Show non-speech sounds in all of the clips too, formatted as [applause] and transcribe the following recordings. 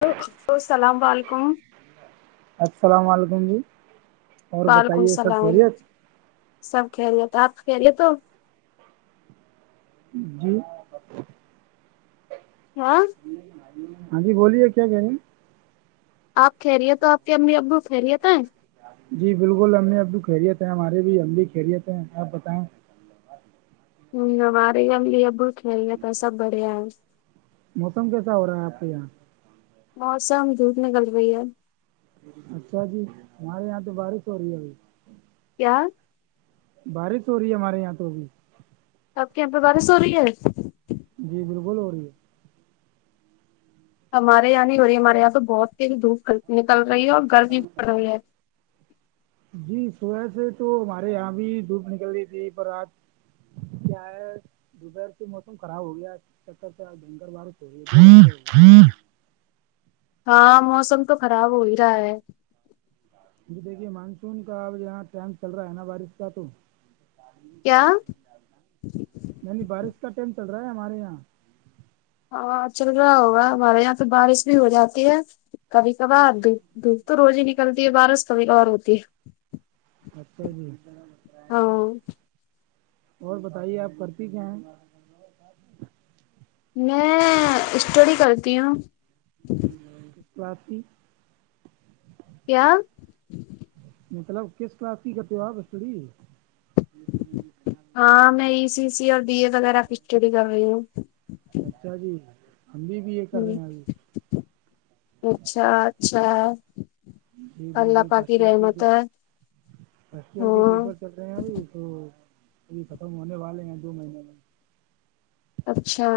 hello السلام و علیکم السلام علیکم جی اور وعلیکم بتائیے سب السلام خیریت سب کہ رہے تو آپ کہہ رہے تو جی [unintelligible] ہاں [unintelligible] ہاں جی بولیے کیا کہیںے ہیں [unintelligible] آپ کہ رہیے تو آپ کے امی ابو خہریےت جی بالکل ہم نے اب تو خیریت ہیں ہمارے بھی ہم بھی خیریت ہیں آپ بتائیں ہ ہمارے ہم لی ب کھیل گیا تھا سب بڑھیا ہے موسم کیسا ہو رہا ہے آپ کے یہاں موسم دھوپ نکل رہی ہے اچھا جی ہمارے یہاں تو بارش ہو رہی ہے ابھی [unintelligible] کیا [unintelligible] بارش ہو رہی ہے ہمارے یہاں تو ابھی آپ کے یہاں پہ بارش ہو رہی ہے جی بالکل ہو رہی ہے ہمارے یہاں نہیں ہو رہی ہمارے یہاں تو بہت تیزی دھوپ نکل رہی ہے اور گرمی پڑ رہی ہے جی صبح سے تو ہمارے یہاں بھی دھوپ نکل رہی تھی پر آج کیا ہے دوپہر کے موسم خراب ہو گیا چب تک ڈنگر والار تو ہاں موسم تو خراب ہو ہی رہا ہے جی دیکھیے مانسون کا اب یہاں ٹائم چل رہا ہے نا بارش کا تو کیا یعنی بارش کا ٹائم چل رہا ہے ہمارے یہاں ہاں چل رہا ہوگا ہمارے یہاں پہ بارش بھی ہو جاتی ہے کبھی کبھار د دل تو روز ہی نکلتی ہے بارش کبھی کبھار ہوتی ہے اچھا جی [unintelligible] ہ [unintelligible] اور بتائیے آپ کرتی کیا ہیں میں اسٹڈی کرتی ہوں کفی [unintelligible] کیا [unintelligible] مطلب کس کلاس کی کرتے ہو بس تھوڑی ہاں میں ای سی سی اور بی اے وغیرہ کی اسٹڈی کر رہی ہوں [unintelligible] اچھا جی [unintelligible] ہمبھی بھی ایک ہ اچھا اچھا [unintelligible] جی اللہ بالکل پاک کی فرسٹ ایئر رحمت کے ہے فسٹ ایئر کے ہاں پیپر [unintelligible] چ رہے ہیں ابھی تو ابھی ختم ہونے والے ہیں دو مہینے میں اچھا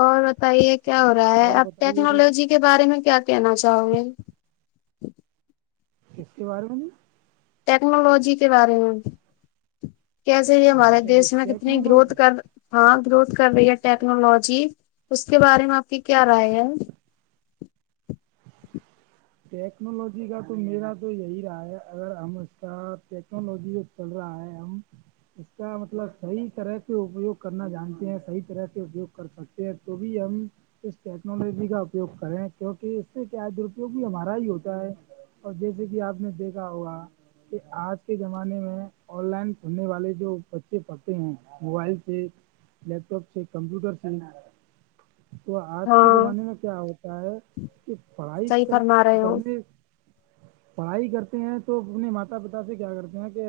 اور بتائیے کیا ہو رہا ہے اور اپ بتائیے کہ ٹیکنالوجی کے بارے میں کیا کہنا چاہو گے کس کے بارے میں نہیں ٹیکنالوجی کے بارے میں کیسے یہ ہمارے اچھا جی دیش میں کتنی ٹیکنالوجی گروتھ کر ہاں گروتھ کر رہی ہے ٹیکنالوجی اس کے بارے میں آپ کی کیا رائے ہے ٹیکنالوجی کا تو میرا تو یہی رہا ہے اگر ہم اس کا ٹیکنالوجی چل رہا ہے ہم اس کا مطلب صحیح طرح سے اپیوگ کرنا جانتے ہیں صح طرح سے اپیوگ کر سکتے تو بھی ہم اس ٹیکنالوجی کا اپیوگ کریں کیونکہ اس سے کیا د جو بھی ہمارا ہی ہوتا ہے اور جیسے کہ آپ نے دیکھا ہوا کہ آج کے زمانے میں آن لائن پڑھنے والے جو بچے پڑھتے ہیں موبائل سے لیپٹاپ سے کمپیوٹر س تو آج کے ہاں زمانے میں کیا ہوتا ہے کہ پڑھائی صحیح کر فرما رہے ہو کرنے پڑھائی کرتے ہیں تو اپنے ماتا پتا سے کیا کرتے ہیں کہ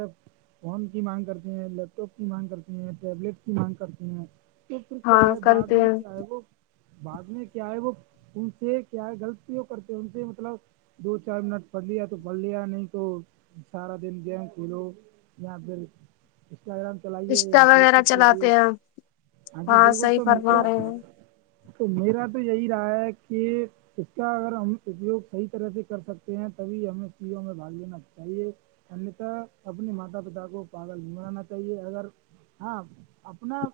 فون کی مانگ کرتے ہیں لیپ ٹاپ کی مانگ کرتے ہیں ٹیبلیٹ کی مانگ کرتے ہیں چ پھر ہاں کیا ہے بعد کرتے میں ہیں کیا ہے وہ بعد میں کیا ہے وہ ان سے کیا ہے غلطوں کرتے ہیں ان سے مطلب دو چار منٹ پڑھ لیا تو پڑھ لیا نہیں تو سارا دن گئے کھلو یہاں پہ انسٹاگرام چلائیے یا انسٹا فیس وغیرہ بک چلائیے چلاتے ہیں ہاں جی بالکل صحیح تو فرما میرا رہے ہو تو میرا تو یہی رہا ہے کہ اس کا ا ہم اپیوگ صحی طرح سے کر سکتے ہیں تبھی ہمیں پیوں میں باگ لینا چاہیے انتا اپنے ماتا پتا کو پاگل نہیں بنانا چاہیے اگر ہاں اپنا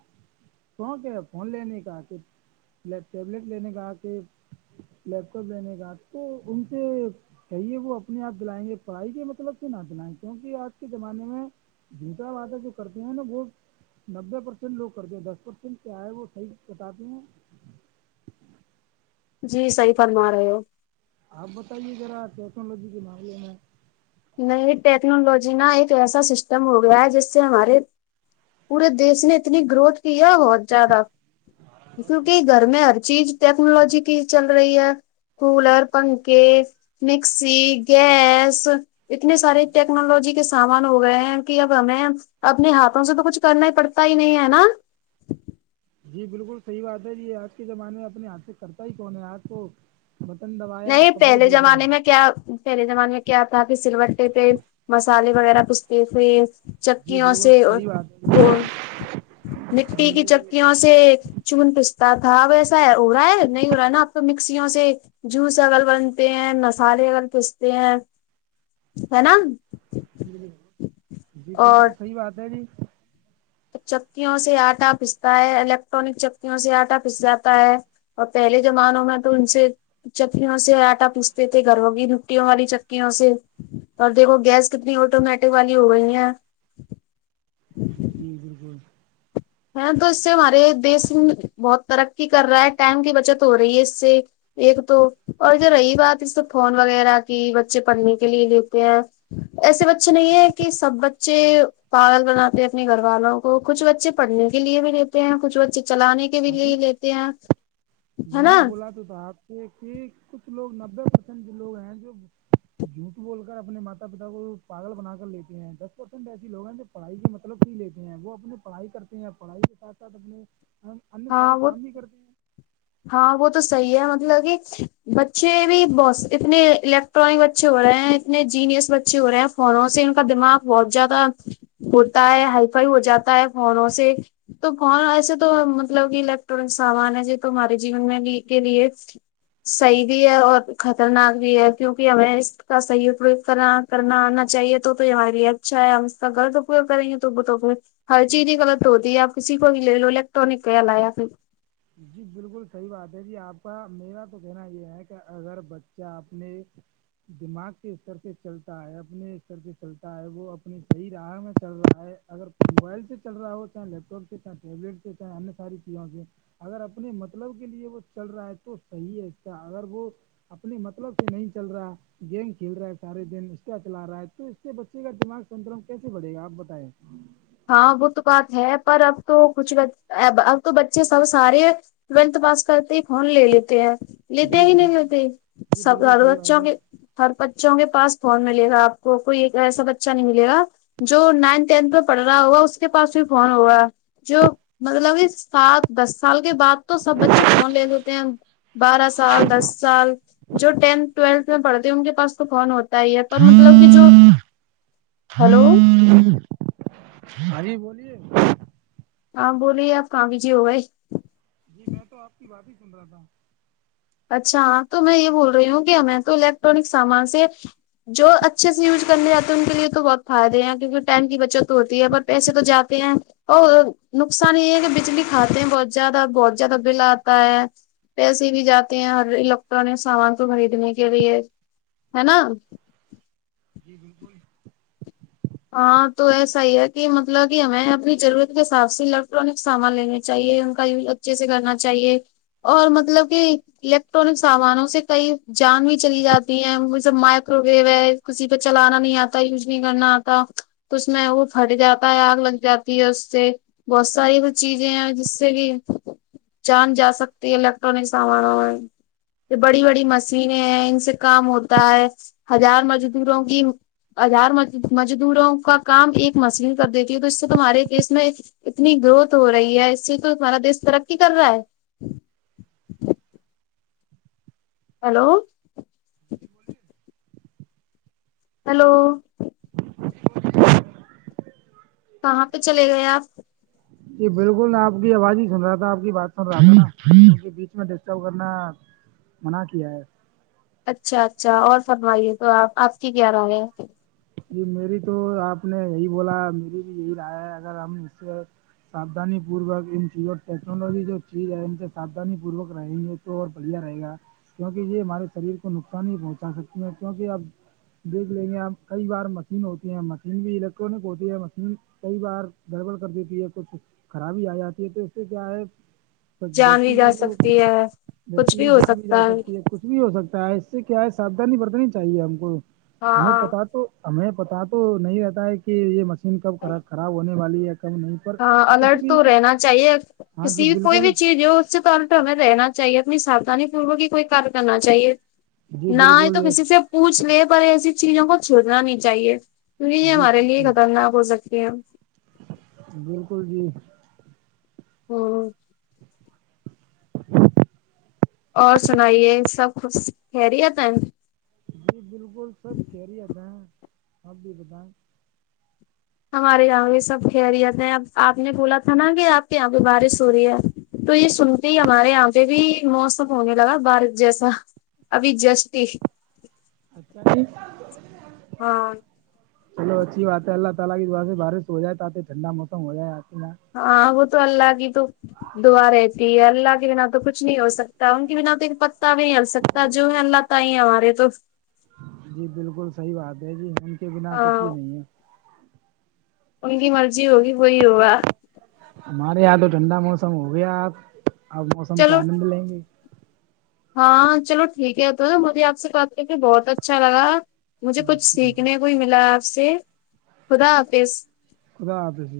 شونق ہے فون لینے کا آ کے لیپ ٹیبلیٹ لینے کا آ کے لیپ لینے کا تو ان سے کہیے وہ اپنے آپ جلائیں گے پڑھائی کے مطلب سے نہ جلائیں گے کیونکہ آج کے زمانے میں جوٹا وعدہ جو کرتے ہیں نا وہ نبے پرسینٹ لوگ کرتے ہیں دس پرسینٹ کیا ہے وہ صحیح کٹاتے ہیں جی صحیح فرما رہے ہو آپ بتائیے ذرا ٹیکنالوجی کے معاملے ہیں نہیں ٹیکنالوجی نا ایک ایسا سسٹم ہو گیا ہے جس سے ہمارے پورے دیش نے اتنی گروتھ کی ہے بہت زیادہ کیونکہ گھر میں ہر چیز ٹیکنالوجی کی چل رہی ہے کولر پنکھے مکسی گیس اتنے سارے ٹیکنالوجی کے سامان ہو گئے ہیں کہ اب ہمیں اپنے ہاتھوں سے تو کچھ کرنا ہی پڑتا ہی نہیں ہے نا جی بالکل صحی بات ہے یہ آج کے زمانے میں اپنی آرتک کرتا ہی کون ہے آج کو بٹن دبا نہیں پہلے زمانے میں کیا پہلے زمانے میں کیا آتا کہ سلور ے پہ مسالے وغیرہ پستے تھے جی چکیوں بالکل سے صحیح بات ہے وہ جی مٹی کی چپ مکوں سے چن پستا تھا ویسا ہے ہو رہا ہے نہیں ہو رہا ہے نا آپ کو مکسیوں سے جوس اگر بنتے ہیں مسالے اگرگر پیستے ہیں ہے نا جی جی بالکل صحیح بات ہے جی چکی ہوں سے آٹا پستا ہے الیکٹرانک چکی ہوں سے آٹا پس جاتا ہے اور پہلے زمانوں میں تو ان سے چکیوں سے آٹا پوچتے تھے گرووں کی لکوں والی چکیوں سے اور دیکھو گیس کتنی آٹومیٹک والی ہو گئی ہیں جی بالکل ہ تو اس سے ہمارے دیس بہت ترقی کر رہا ہے ٹائم کی بچت ہو رہی ہے اس سے ایک تو اور جو رہی بات اس تو فون وغیرہ کی بچے پڑھنے کے لیے لیتے ہیں ایسے بچے نہیں ہے کہ سب بچے پاگل بناتے اپنے گھر والوں کو کچھ بچے پڑھنے کے لیے بھی لیتے ہیں کچھ بچے چلانے کے بھی ہاں لیے جی لیتے ہیں ہے نا [inaudible] یہ کہ کچھ لوگ نبے پرسنٹ لوگ ہیں جو جھوٹ بول کر اپنے ماتا پتا کو پاگل بنا کر لیتے ہیں دس پرسینٹ ایسی لوگ ہیں جو پڑھائی کے مطلب ہی لیتے ہیں وہ اپنے پڑھائی کرتے ہیں پڑھائی کے ساتھ ساتھ اپنے ہم انیہ ہاں سارے وہ کام ہی کرتے ہیں ہاں وہ تو صحیح ہے مطلب کہ بچے بھی ب اتنے پٹرک بچے ہو رہے ہیں اتنے جینئس بچے ہو رہے ہیں فونوں سے ان کا دماغ بہت زیادہ ہوتا ہے ہائی فائی ہو جاتا ہے فونوں سے تو کون ایسے تو مطلب کہ الیکٹرانک سامان ہے جو تمارے جین میں کے لیے صحیح بھی ہے اور خطرناک بھی ہے کیونکہ ہمیں اس کا صحیح اپریگ کرنا کرنا آنا چاہیے تو یہ ہماراریے اچھا ہے ہم اس کا غلط اپیوگ کریں گے تو وہ تو ہر چیز ہی غلط ہوتی ہے آپ کسی کو بھی لے لو الیکٹرانک کا لا یا پھر جی بالکل صحیح بات ہے جی آپ کا میرا تو کہنا یہ ہے کہ اگر بچہ اپنے دماغ کے استر سے چلتا ہے اپنے استر سے چلتا ہے وہ اپنی صحیح راہ میں چل رہا ہے اگر موبائل سے چل رہا ہو چاہے لیپ ٹاپ سے چاہ ٹیبلیٹ سے چاہےیہ ساری چیزوں سے اگر اپنے مطلب کے لیے وہ چل رہا ہے تو صحیح ہے کیا اگر وہ اپنے مطلب سے نہیں چل رہا گیم کھیل رہا ہے سارے دن اس کا چلا رہا ہے تو اس کے بچے کا دماغ سترم کیسے بڑے گا آپ بتائیں ہاں وہ تو بات ہے پر اب تو کچھ اب تو بچے سب سارے ٹویلتھ پاس کرتے ہی فون لے لیتے ہیں لیتے جی ہی نہیں بالکل لیتے جی سب بالکل صحیح بات ہے کے ہر بچوں کے پس فون ملے گا آپ کوئی ایسا بچہ نہیں ملے گ جو نائن ٹینتھ میں پڑ رہا ہوا اس کے پاس بھی فون ہوا جو مطلب اس سات دس سال کے بعد تو سب بچے فون لے لیتے ہیں بارہ سال دس سال جو ٹینتھ ٹویلتھ میں پڑتی ہ ان کے پاس تو فون ہوتا ہی ہے پر مطلب کہ جو ہلو ہاری بولیے ہاں بوللیے آپ کااں بھیج جے ہوگاائی جی میں تو آپ کی بات ہی سن رہا تھا اچھا تو میں یہ بول رہی ہوں کہ ہمیں تو الیکٹرانک سامان سے جو اچھے سے یوز کرنے آتے ہیں ان کے لیے تو بہت فائدے ہیں کیونکہ ٹائم کی بچت تو ہوتی ہے پر پیسے تو جاتے ہیں اور نقصان یہ ہے کہ بجلی کھاتے ہیں بہت زیادہ بہت زیادہ بل آتا ہے پیسے بھی جاتے ہیں ہر الیکٹرانک سامان کو خریدنے کے لیے ہے نا جی بالکل ہاں تو ایسا ہی ہے کہ مطلب کہ ہمیں اپنی ضرورت کے حساب سے الیکٹرانک سامان لینے کی چاہیے ان کا یوز اچھے سے کرنا چاہیے اور مطلب کہ الیکٹرانک سامانوں سے کئی جان بھی چلی جاتی ہے جب مائکرو ویو ہے کسی پہ چلانا نہیں آتا یوز نہیں کرنا تو اس میں وہ پھٹ جاتا ہے آگ لگ جاتی ہے اس سے بہت ساری کچ چیزیں جس سے بھی جان جا سکتی ہے الیکٹرانک سامانوں میں بڑی بڑی مشینیں ہیں ان سے کام ہوتا ہے ہزار مزدوروں کی ازھار مزدوروں کا کام ایک مسین کر دیتی ہ تو اس سے تمہارے دیس میں اتنی گروتھ ہو رہی ہے اس سے تو تمہارا دیش ترقی کر رہا ہے ہیلو جی بولیے ہیلو کہاں پہ چلے گئے آپ جی بالکل آپ کی آواز ہی سن رہا تھا آپ کی بات سن رہا تھا بیچ میں ڈسٹرب کرنا منع کیا ہے اچھا اچھا اور فرمائیے تو آپ آپ کی کیا راہ ہے جی میری تو آپ نے یہی بولا میری بھی یہی رائے ہے اگر ہم اسج سے ساودھانی پوروک ان چیزوں ٹیکنالوجی جو چیز ہے ان سے ساھانی پوروک رہیں گے تو اور بڑھیا رہے گا کیونکہ یہ ہمارے شریر کو نقصان ہی پہنچا سکتی ہیں کیونکہ اب دیکھ لیں گے آپ کئی بار مشین ہوتی ہیں مشین بھی الیکٹرانک ہوتی ہے مشین کئی بار دڑبڑ کر دیتی ہے کچھ خرابی آ جاتی ہے تو اس سے کیا ہے جان بھی ویکتی کا جا جو سکتی ہے کچھ وتی کی ہو جان بھی جا سکتا سکتی ہے کچھ بھی ہو سکتا ہے اس سے کیا ہے ساودھانی برتنی چاہیے ہم کو ہمیں ہاں پتا تو تو ہمیں پتا تو نہیں رہتا ہے کہ یہ مشین کب خراب ہونے والی ہے کب نہیں پر ہاں کچھ الرٹ بھی تو رہنا چاہیے ہاں جی کسی کوئی بالکل بھی چیز جو اچ طور پ ہمیں رہنا چاہیے اپنی ساھانی پوروک ہی کوئی کار کرنا چاہیے جی نہ ہی بالکل تو یہ کسی سے پوچھ لے پر ایسی چیزوں کو چھوڑنا نہیں چاہیے نہیں جی ہمارے لیے بالکل خطرناک ہو سکتی ہیں بالکل جی [unintelligible] ہوں اور سنائیے سب خھ کہہ رہی ہے ت [unintelligible] جی بالکل سب خری آتے ہیں آپ بھی بتائیں ہمارے یہاں بھی سب خیریت ہیں اب آپ نے بولا تھا نا کہ آپ کے یہاں پہ بارش ہو رہی ہے تو یہ سنتے ہی ہمارے یہاں پہ بھی موسم ہونے لگا بارش جیسا ابھی جست اچھ [inaudible] ہاں اچھی بات ہے اللہ تعالی کی دعا سے بارش ہو جائے تاکہ ٹھنڈا موسم ہو جائیں ہاں آ گ تو اللہ آگ تو دعا رہتی ہے اللہ کے بنا تو کچھ نہیں ہو سکتا ان کے بنا تو پ تا بھی ہل سکتا جو ہے اللہ تئی ہے ہمارے تو جی بالکل صحیح بات ہے جی ان کے بنا کچھ ہاں بھی نہیں ہے ان کی مرضی ہوگی وہی ہوگا ہمارے یہاں تو ٹھنڈا موسم ہو گیا آپ آپ موسم کا چلو آنند لیں گے ہاں چلو ٹھیک ہے تو مجھے آپ سے بات کر کے بہت اچھا لگا مجھے کچھ سیکھنے کو ہی ملا آپ سے خدا آپس خدا حد سے